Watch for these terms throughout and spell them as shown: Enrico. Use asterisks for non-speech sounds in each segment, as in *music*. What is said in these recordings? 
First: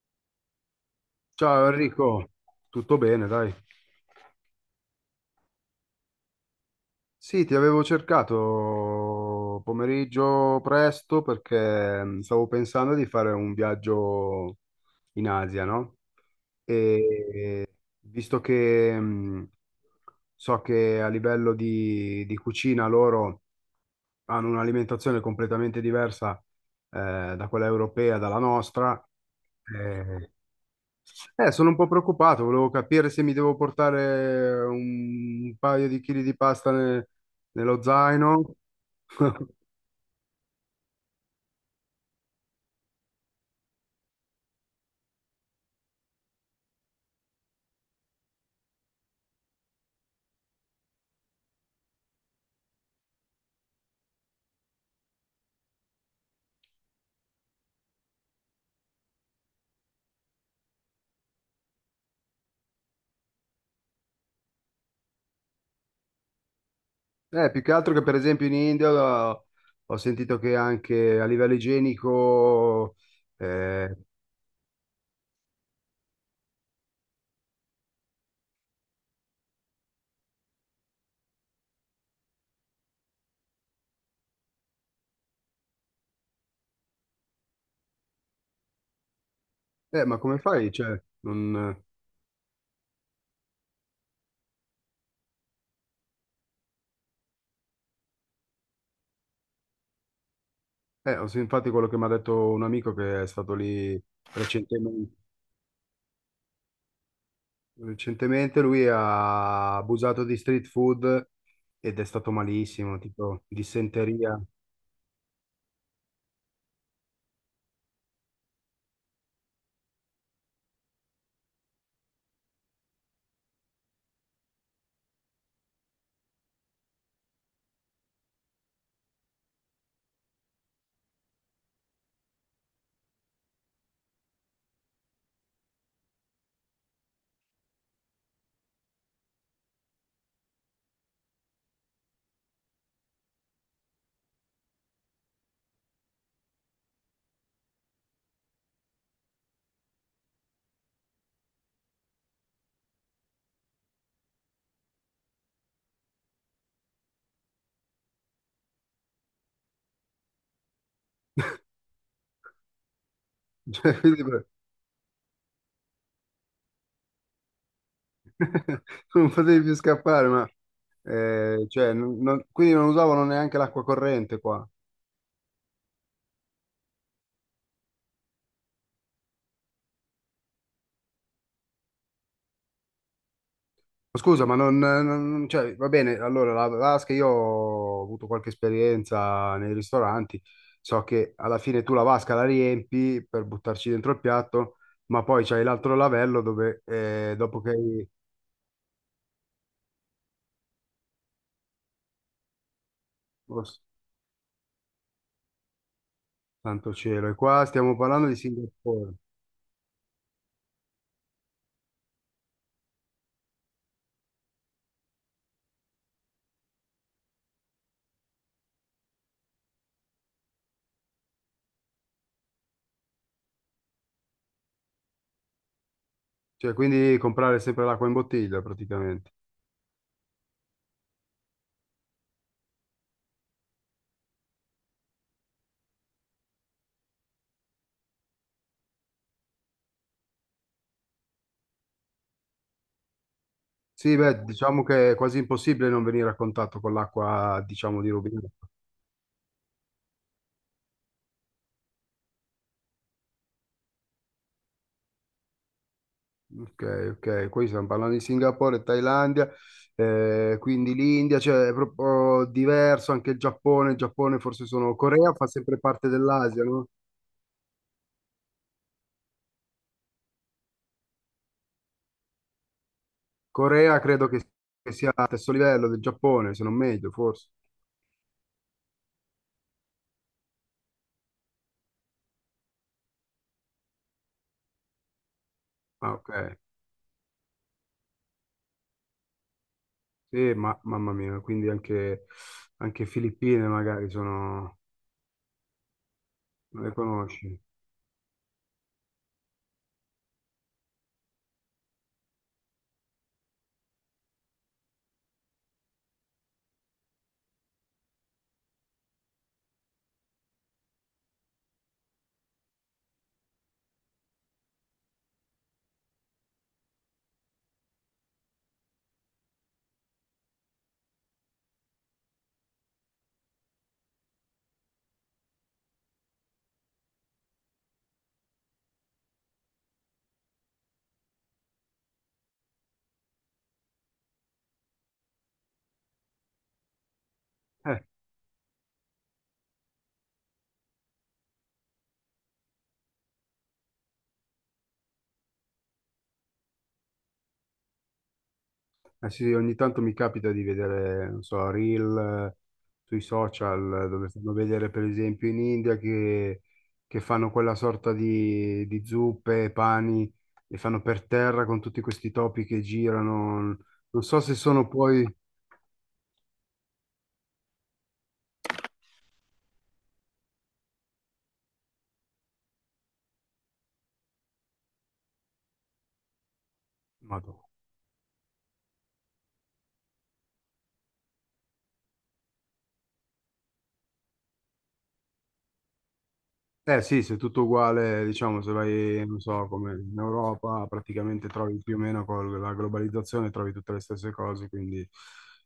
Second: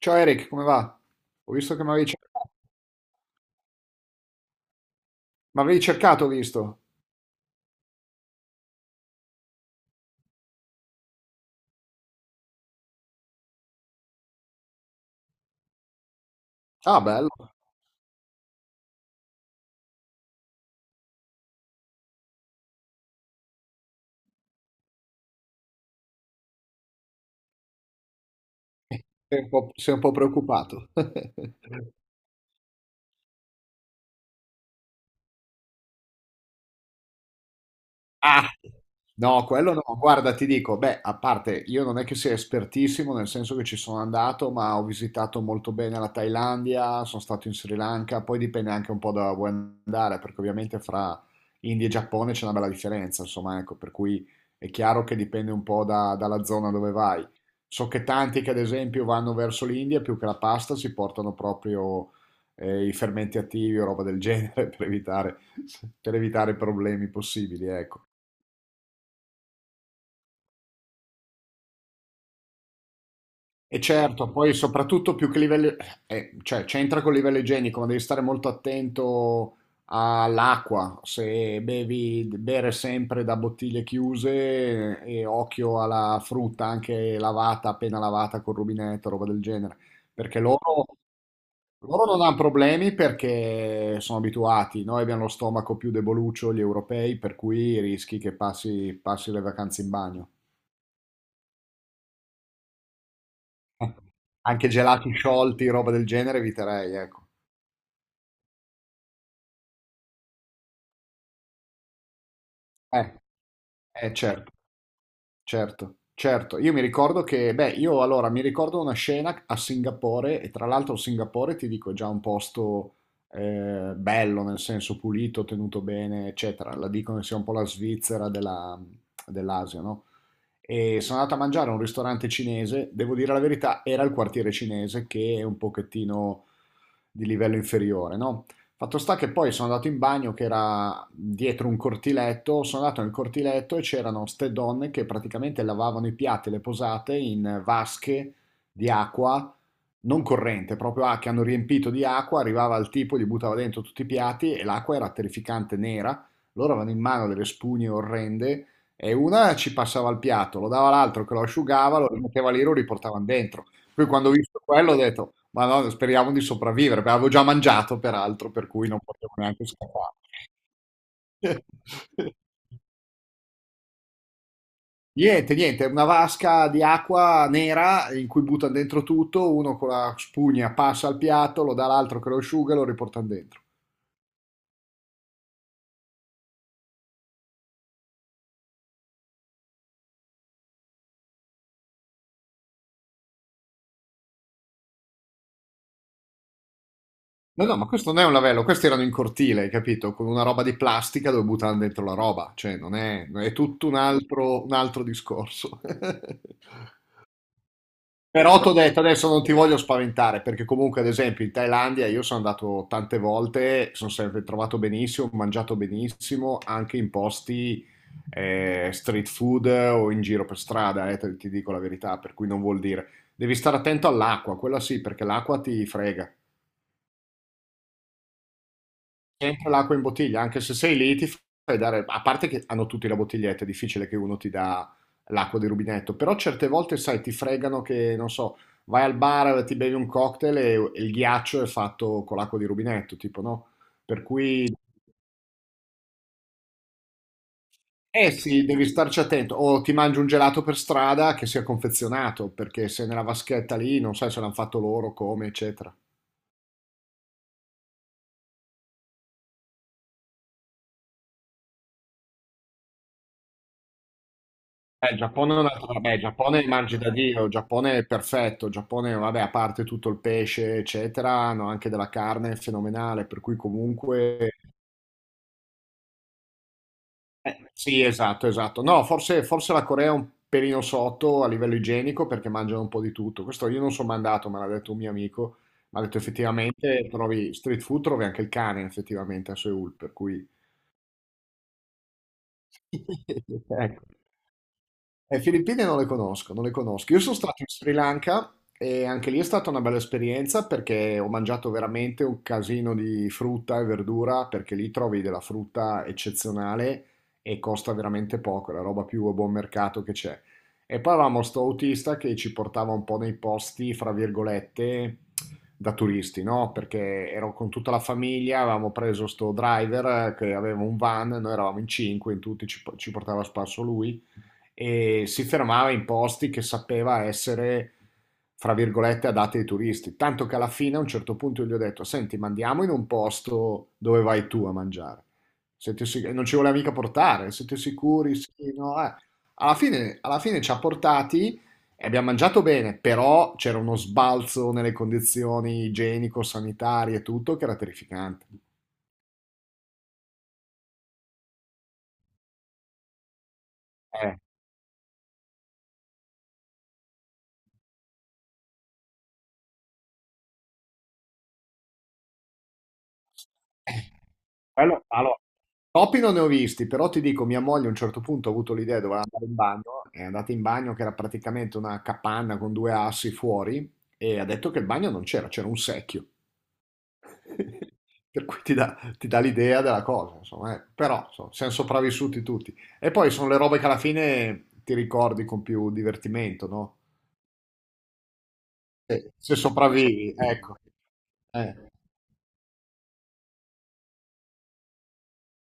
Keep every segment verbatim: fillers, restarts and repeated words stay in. Ciao Eric, come va? Ho Ciao visto che mi avevi, Enrico, cer- tutto bene, dai. mi avevi cercato, ho visto. Sì, ti avevo cercato pomeriggio presto perché mh, stavo pensando di fare un viaggio in Asia, no? Ah, bello. E visto che mh, so che a livello di, di cucina loro hanno un'alimentazione completamente diversa eh, da quella europea, dalla nostra. Sei un po', sei un po' eh, preoccupato. Eh, sono un po' *laughs* preoccupato, volevo capire se mi devo portare un paio di chili di pasta ne- nello Ah, zaino. no, *laughs* quello no. Guarda, ti dico, beh, a parte io non è che sia espertissimo, nel senso che ci sono andato, ma ho visitato molto bene la Thailandia, sono stato in Sri Lanka, poi dipende anche un po' da dove vuoi andare, perché ovviamente fra India e Giappone c'è una bella differenza, insomma, ecco, per cui è chiaro che dipende un po' da- dalla zona dove vai. So che tanti che ad esempio vanno verso l'India, più che la pasta, si portano proprio eh, i fermenti attivi o roba del genere *laughs* per evitare, per evitare problemi Eh, più possibili, che altro che ecco. per esempio in India ho, ho sentito che anche a livello igienico... E Eh, certo, poi soprattutto più che livello, eh, cioè c'entra col livello igienico, ma devi stare molto attento all'acqua, se bevi, bere sempre da bottiglie chiuse eh, e occhio alla frutta anche lavata, appena lavata col rubinetto, roba del genere, eh, ma come perché loro, fai? Cioè, non- loro non hanno problemi perché sono abituati, noi abbiamo lo stomaco più deboluccio, gli europei, per cui rischi che passi passi le vacanze in bagno. Eh, ho sen- infatti quello che mi ha detto un amico che è stato lì Anche gelati recentemente, sciolti, roba del genere, eviterei, ecco. recentemente, lui ha abusato di street food ed è stato malissimo, Eh, tipo eh, dissenteria. certo, certo, certo. Io mi ricordo che, beh, io allora mi ricordo una scena a Singapore, e tra l'altro Singapore, ti dico, è già un posto eh, bello, nel senso pulito, tenuto bene, eccetera. La dicono sia un po' la Svizzera della- dell'Asia, no? E sono andato a mangiare a un ristorante cinese, devo dire la verità, era il quartiere cinese che è un pochettino di livello inferiore, no? Fatto sta che poi sono andato in bagno che era dietro un cortiletto, sono andato nel cortiletto e c'erano ste donne che praticamente lavavano i piatti e le posate in vasche di acqua non corrente, proprio ah, che hanno riempito di acqua, arrivava il tipo, gli buttava dentro tutti i piatti e l'acqua era terrificante nera, loro avevano in mano delle spugne orrende e una ci passava il piatto, lo dava all'altro che lo *laughs* asciugava, lo rimetteva lì, lo riportavano dentro. Cioè, Poi quindi quando ho per- visto quello ho detto, ma no, speriamo di sopravvivere, perché avevo già mangiato peraltro, per *laughs* cui non Tu non potevo potevi neanche più scappare. scappare, ma eh, cioè, non- non- *laughs* quindi non usavano neanche l'acqua corrente qua. Ma Niente, niente, una vasca di acqua nera in cui buttano dentro tutto, uno con la spugna passa al piatto, lo dà all'altro che lo asciuga e lo riportano dentro. Scusa, ma non, non- cioè, va bene, allora la vasca, io ho avuto qualche esperienza nei ristoranti, so che alla fine tu la vasca la riempi per buttarci dentro il piatto, ma poi c'hai l'altro lavello dove eh, dopo No, che no, ma hai... questo non è un lavello, questi erano in cortile, hai capito? Con una roba di plastica dove buttavano dentro la roba, cioè non è, è Oh, tutto un altro, un altro discorso. *laughs* santo cielo, e qua stiamo parlando di Però ti ho detto, Singapore, adesso non ti voglio spaventare, perché comunque ad esempio in Thailandia io sono andato tante volte, sono sempre trovato benissimo, ho mangiato benissimo, anche in posti eh, street food o in giro per strada, eh, te- ti dico la verità, per cui non vuol dire. Devi stare attento all'acqua, quella sì, perché l'acqua ti frega. cioè quindi comprare sempre l'acqua in bottiglia praticamente. Sempre l'acqua in bottiglia, anche se sei lì ti fai dare, a parte che hanno tutti la bottiglietta, è difficile che uno ti dà l'acqua di rubinetto, però certe volte, sai, ti fregano che, non so, vai al bar, ti bevi un cocktail e, e il ghiaccio è fatto con l'acqua di rubinetto, tipo, no? Sì, Per beh, cui, diciamo che è quasi impossibile non venire a contatto con l'acqua, diciamo, di eh sì, rubinetto. devi starci attento, o ti mangi un gelato per strada che sia confezionato, perché se nella vaschetta lì, non sai se l'hanno fatto loro, come, eccetera. Ok, ok, qui stiamo parlando di Singapore, Thailandia, eh, quindi l'India, cioè è proprio diverso, anche il Giappone, il Giappone forse sono, Eh, il Corea fa Giappone è un sempre altro, parte vabbè, il dell'Asia, Giappone no? mangi da Dio, il Giappone è perfetto, il Giappone, vabbè, a parte tutto il pesce, eccetera, hanno anche della carne fenomenale, per cui Corea credo che comunque... che sia allo stesso livello del Giappone, se non meglio, forse. Eh, sì, esatto, esatto. No, forse, forse la Corea è un pelino sotto a livello igienico perché mangiano un po' di tutto. Questo io non sono mandato, me l'ha detto un mio amico, mi ha Ah, detto ok, effettivamente trovi street food, trovi anche il cane effettivamente a Seoul, per cui... sì, ma, mamma mia, quindi anche, anche Filippine *laughs* Ecco. magari sono, Le Filippine non le conosco, non le non le conosco. Io sono conosci. stato in Sri Lanka e anche lì è stata una bella esperienza perché ho mangiato veramente un casino di frutta e verdura perché lì trovi della frutta eccezionale e costa veramente poco, è la roba più a buon mercato che c'è. E poi avevamo sto autista che ci portava un po' nei posti, fra virgolette, da turisti, no? Perché ero con tutta la famiglia, avevamo preso sto driver che aveva un van, noi eravamo in cinque, in tutti ci ci portava a spasso lui e si fermava in posti che sapeva essere, fra virgolette, adatti ai turisti. Tanto che alla fine a un certo punto gli ho detto, senti, ma andiamo in un posto dove vai tu a mangiare. Siete sic- non ci voleva mica portare, siete *laughs* sicuri? Sì, no, eh. Alla fine, alla fine ci ha portati e abbiamo mangiato bene, però c'era uno sbalzo nelle condizioni igienico-sanitarie e tutto che era terrificante. Eh sì, ogni tanto mi capita di vedere, non so, reel eh, sui social eh, dove Eh, fanno vedere per esempio in India che, che fanno quella sorta di, di zuppe, pani, e fanno per terra con tutti questi topi che girano. Non so se sono Quello poi... allora, topi non ne ho visti, però ti dico, mia moglie a un certo punto ha avuto l'idea, doveva andare in bagno, è andata in bagno che era praticamente una capanna con due assi fuori e ha detto che il bagno non c'era, c'era un secchio. Madò. *laughs* Per cui ti dà, ti dà l'idea della cosa, insomma, eh. Però, insomma, siamo sopravvissuti tutti. E poi sono le robe che alla fine ti ricordi con più divertimento, no? Eh sì, se è tutto uguale, diciamo, se Se vai, non se so, come in sopravvivi, ecco. Europa, praticamente Eh. trovi più o meno con la globalizzazione, trovi tutte le stesse cose, quindi...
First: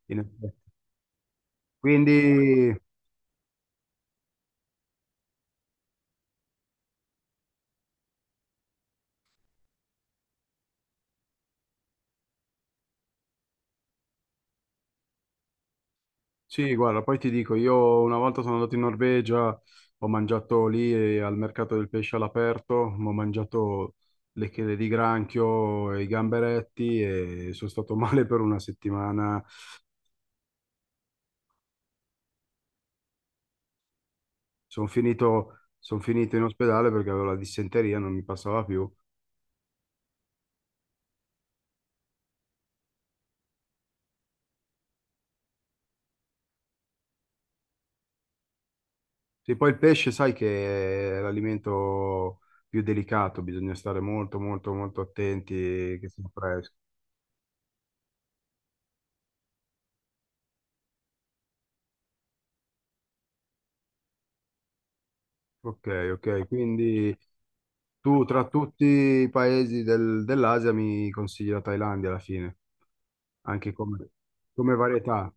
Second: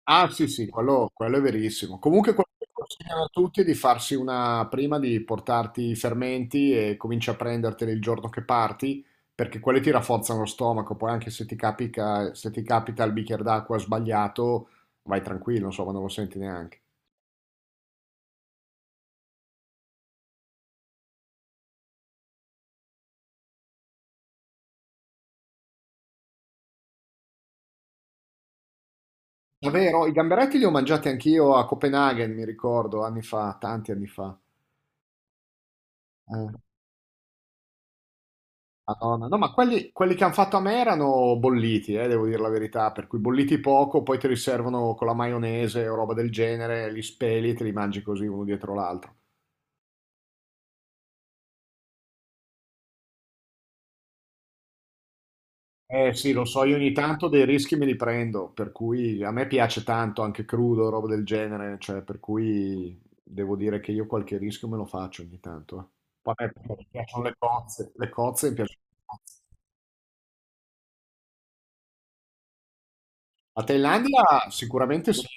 in Ah sì sì, effetti. quello, quello è verissimo. Comunque quello che Quindi... consigliano a tutti è di farsi una prima di portarti i fermenti e cominci a prenderteli il giorno che parti, perché quelli ti rafforzano lo stomaco, poi anche se ti capita, se ti capita il bicchiere d'acqua sbagliato, vai tranquillo, insomma, non lo senti Sì, neanche. guarda, poi ti dico, io una volta sono andato in Norvegia, ho mangiato lì eh, al mercato del pesce all'aperto, ho mangiato le chele di granchio e i gamberetti e sono stato *laughs* male per una settimana. Davvero, i gamberetti li ho mangiati anch'io a Copenaghen, mi ricordo, anni fa, tanti anni fa. Sono finito, son finito in Eh. ospedale perché avevo la dissenteria, non mi passava più. Madonna. No, ma quelli, quelli che hanno fatto a me erano bolliti, eh, devo dire la verità, per cui bolliti poco, poi te li servono con la maionese o roba del genere, li speli e te li mangi così uno dietro l'altro. Sì, poi il pesce, sai che è l'alimento più delicato, bisogna stare molto, molto, molto attenti che Eh sia sì, lo so, fresco. io ogni tanto dei rischi me li prendo, per cui a me piace tanto anche crudo, roba del genere, cioè per cui devo dire che io qualche rischio me lo faccio ogni tanto. eh. Ok, Poi ok, a me quindi... piacciono le cozze, le Tu tra cozze mi piacciono. tutti i paesi del- dell'Asia mi consigli la Thailandia alla fine, A anche come, Thailandia come sicuramente sì, varietà.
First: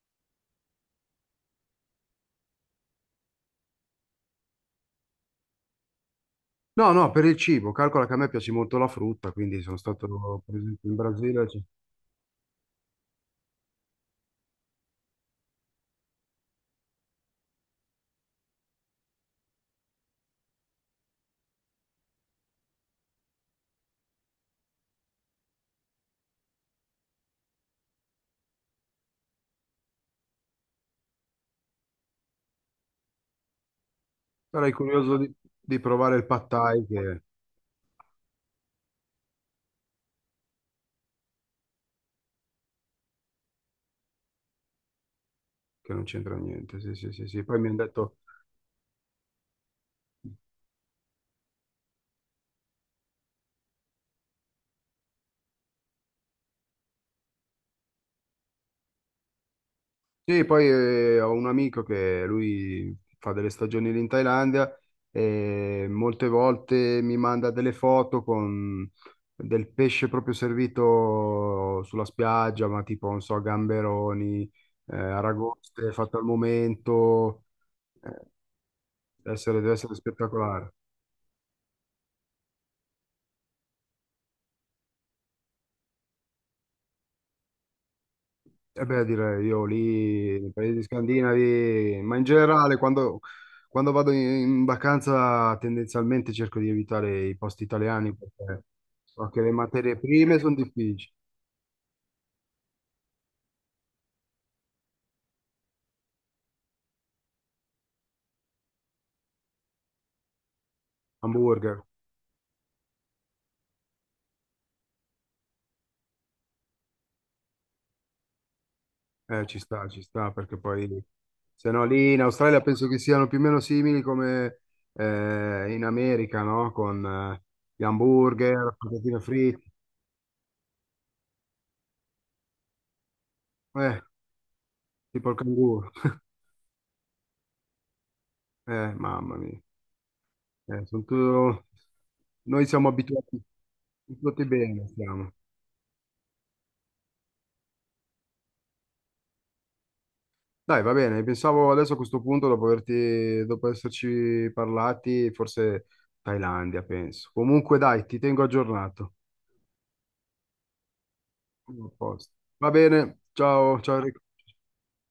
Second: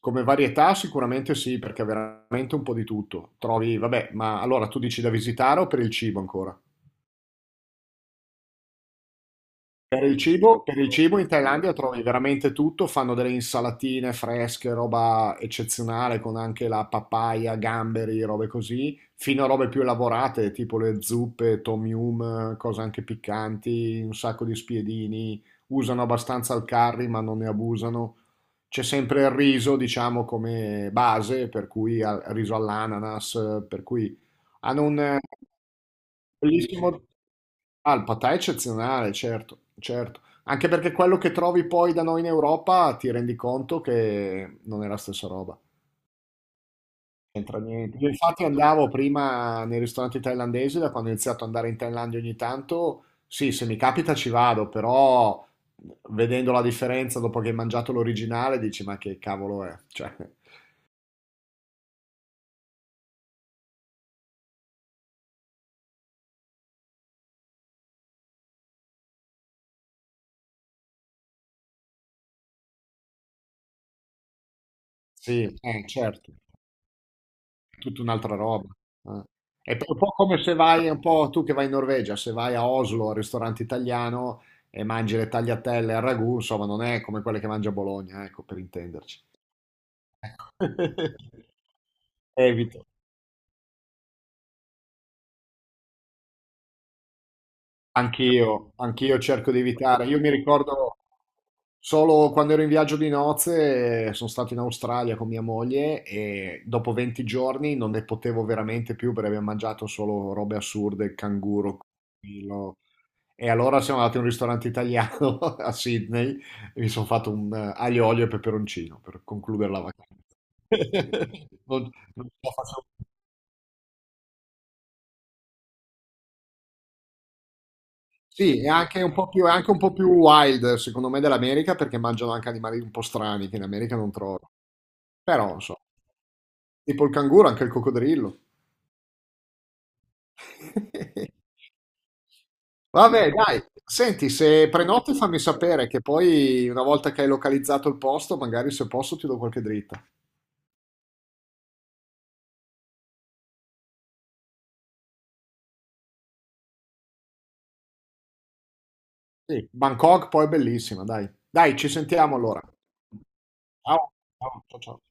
come varietà sicuramente sì, perché è veramente un po' di tutto. Trovi, vabbè, ma allora tu dici da visitare o per il cibo ancora? No, no, per il cibo, calcola che a me piace molto la frutta, quindi sono Per il stato per cibo, per esempio il in cibo in Brasile, ci- Thailandia trovi veramente tutto, fanno delle insalatine fresche, roba eccezionale con anche la papaya, gamberi, robe così, fino a robe più elaborate, tipo le zuppe, tom yum, cose anche piccanti, un sacco di spiedini, usano abbastanza il curry ma non ne abusano. C'è sempre il riso, diciamo, come base, per cui al- riso all'ananas, per cui sarei hanno curioso un di, di provare il pad thai Bellissimo. che, Ah, il patà è eccezionale, certo, certo. Anche perché quello che trovi poi da noi in Europa ti rendi conto che non è la stessa roba. che non c'entra niente, sì, sì, sì, sì. Poi C'entra mi hanno niente. Io detto, infatti andavo prima nei ristoranti thailandesi, da quando ho iniziato ad andare in Thailandia ogni tanto, sì, se mi capita ci vado, però vedendo la differenza dopo che hai mangiato l'originale dici ma che cavolo è? Cioè, sì, poi eh, ho un amico che lui fa delle stagioni lì in Thailandia e molte volte mi manda delle foto con del pesce proprio servito sulla spiaggia, ma tipo, non so, gamberoni, eh, sì, eh, aragoste fatte al certo. momento. Tutta Eh, un'altra roba. eh. deve essere, deve È essere un po' come se spettacolare. vai, è un po' tu che vai in Norvegia, se vai a Oslo al ristorante italiano e mangi le tagliatelle al ragù, insomma, non è come quelle che mangia a Bologna, ecco, per E beh, intenderci. direi io lì, Ecco. nei paesi *laughs* scandinavi, ma in generale Evito. quando, quando vado in, in vacanza tendenzialmente cerco di evitare i posti italiani perché Anch'io, anch'io so che le cerco di materie evitare. Io mi prime sono ricordo difficili. solo quando ero in viaggio di nozze, eh, sono stato in Australia con mia moglie e dopo venti giorni non ne potevo veramente più perché abbiamo mangiato solo robe assurde, il canguro, Hamburger, il E allora siamo andati in un ristorante italiano *laughs* a Sydney e mi sono fatto un eh, aglio, olio e peperoncino per eh, ci concludere la sta, ci sta, vacanza. perché poi *laughs* se no Non- lì in Non ce la Australia faccio. penso che siano più o meno simili come eh, in America, no? Con eh, gli Sì, è hamburger, anche un patatine po' più, è fritte, anche un po' più, wild, secondo me, dell'America perché mangiano anche animali un po' strani che in America eh, non trovo. tipo il Però, insomma, canguro. *laughs* tipo il canguro, anche il coccodrillo. Eh, mamma mia. Eh, sono *laughs* tu- Noi siamo Vabbè, abituati, dai, senti, abituati se bene, prenoti siamo. fammi sapere che poi una volta che hai localizzato il posto, magari se posso ti do qualche dritta. Dai, va bene, pensavo adesso a questo punto, dopo averti, dopo esserci parlati, forse Thailandia, penso. Comunque dai, ti tengo aggiornato. Sì, Bangkok poi è bellissima, dai. Dai, A ci posto. sentiamo allora. Va bene, ciao, ciao. Ciao, Enrico. ciao, ciao. Ciao.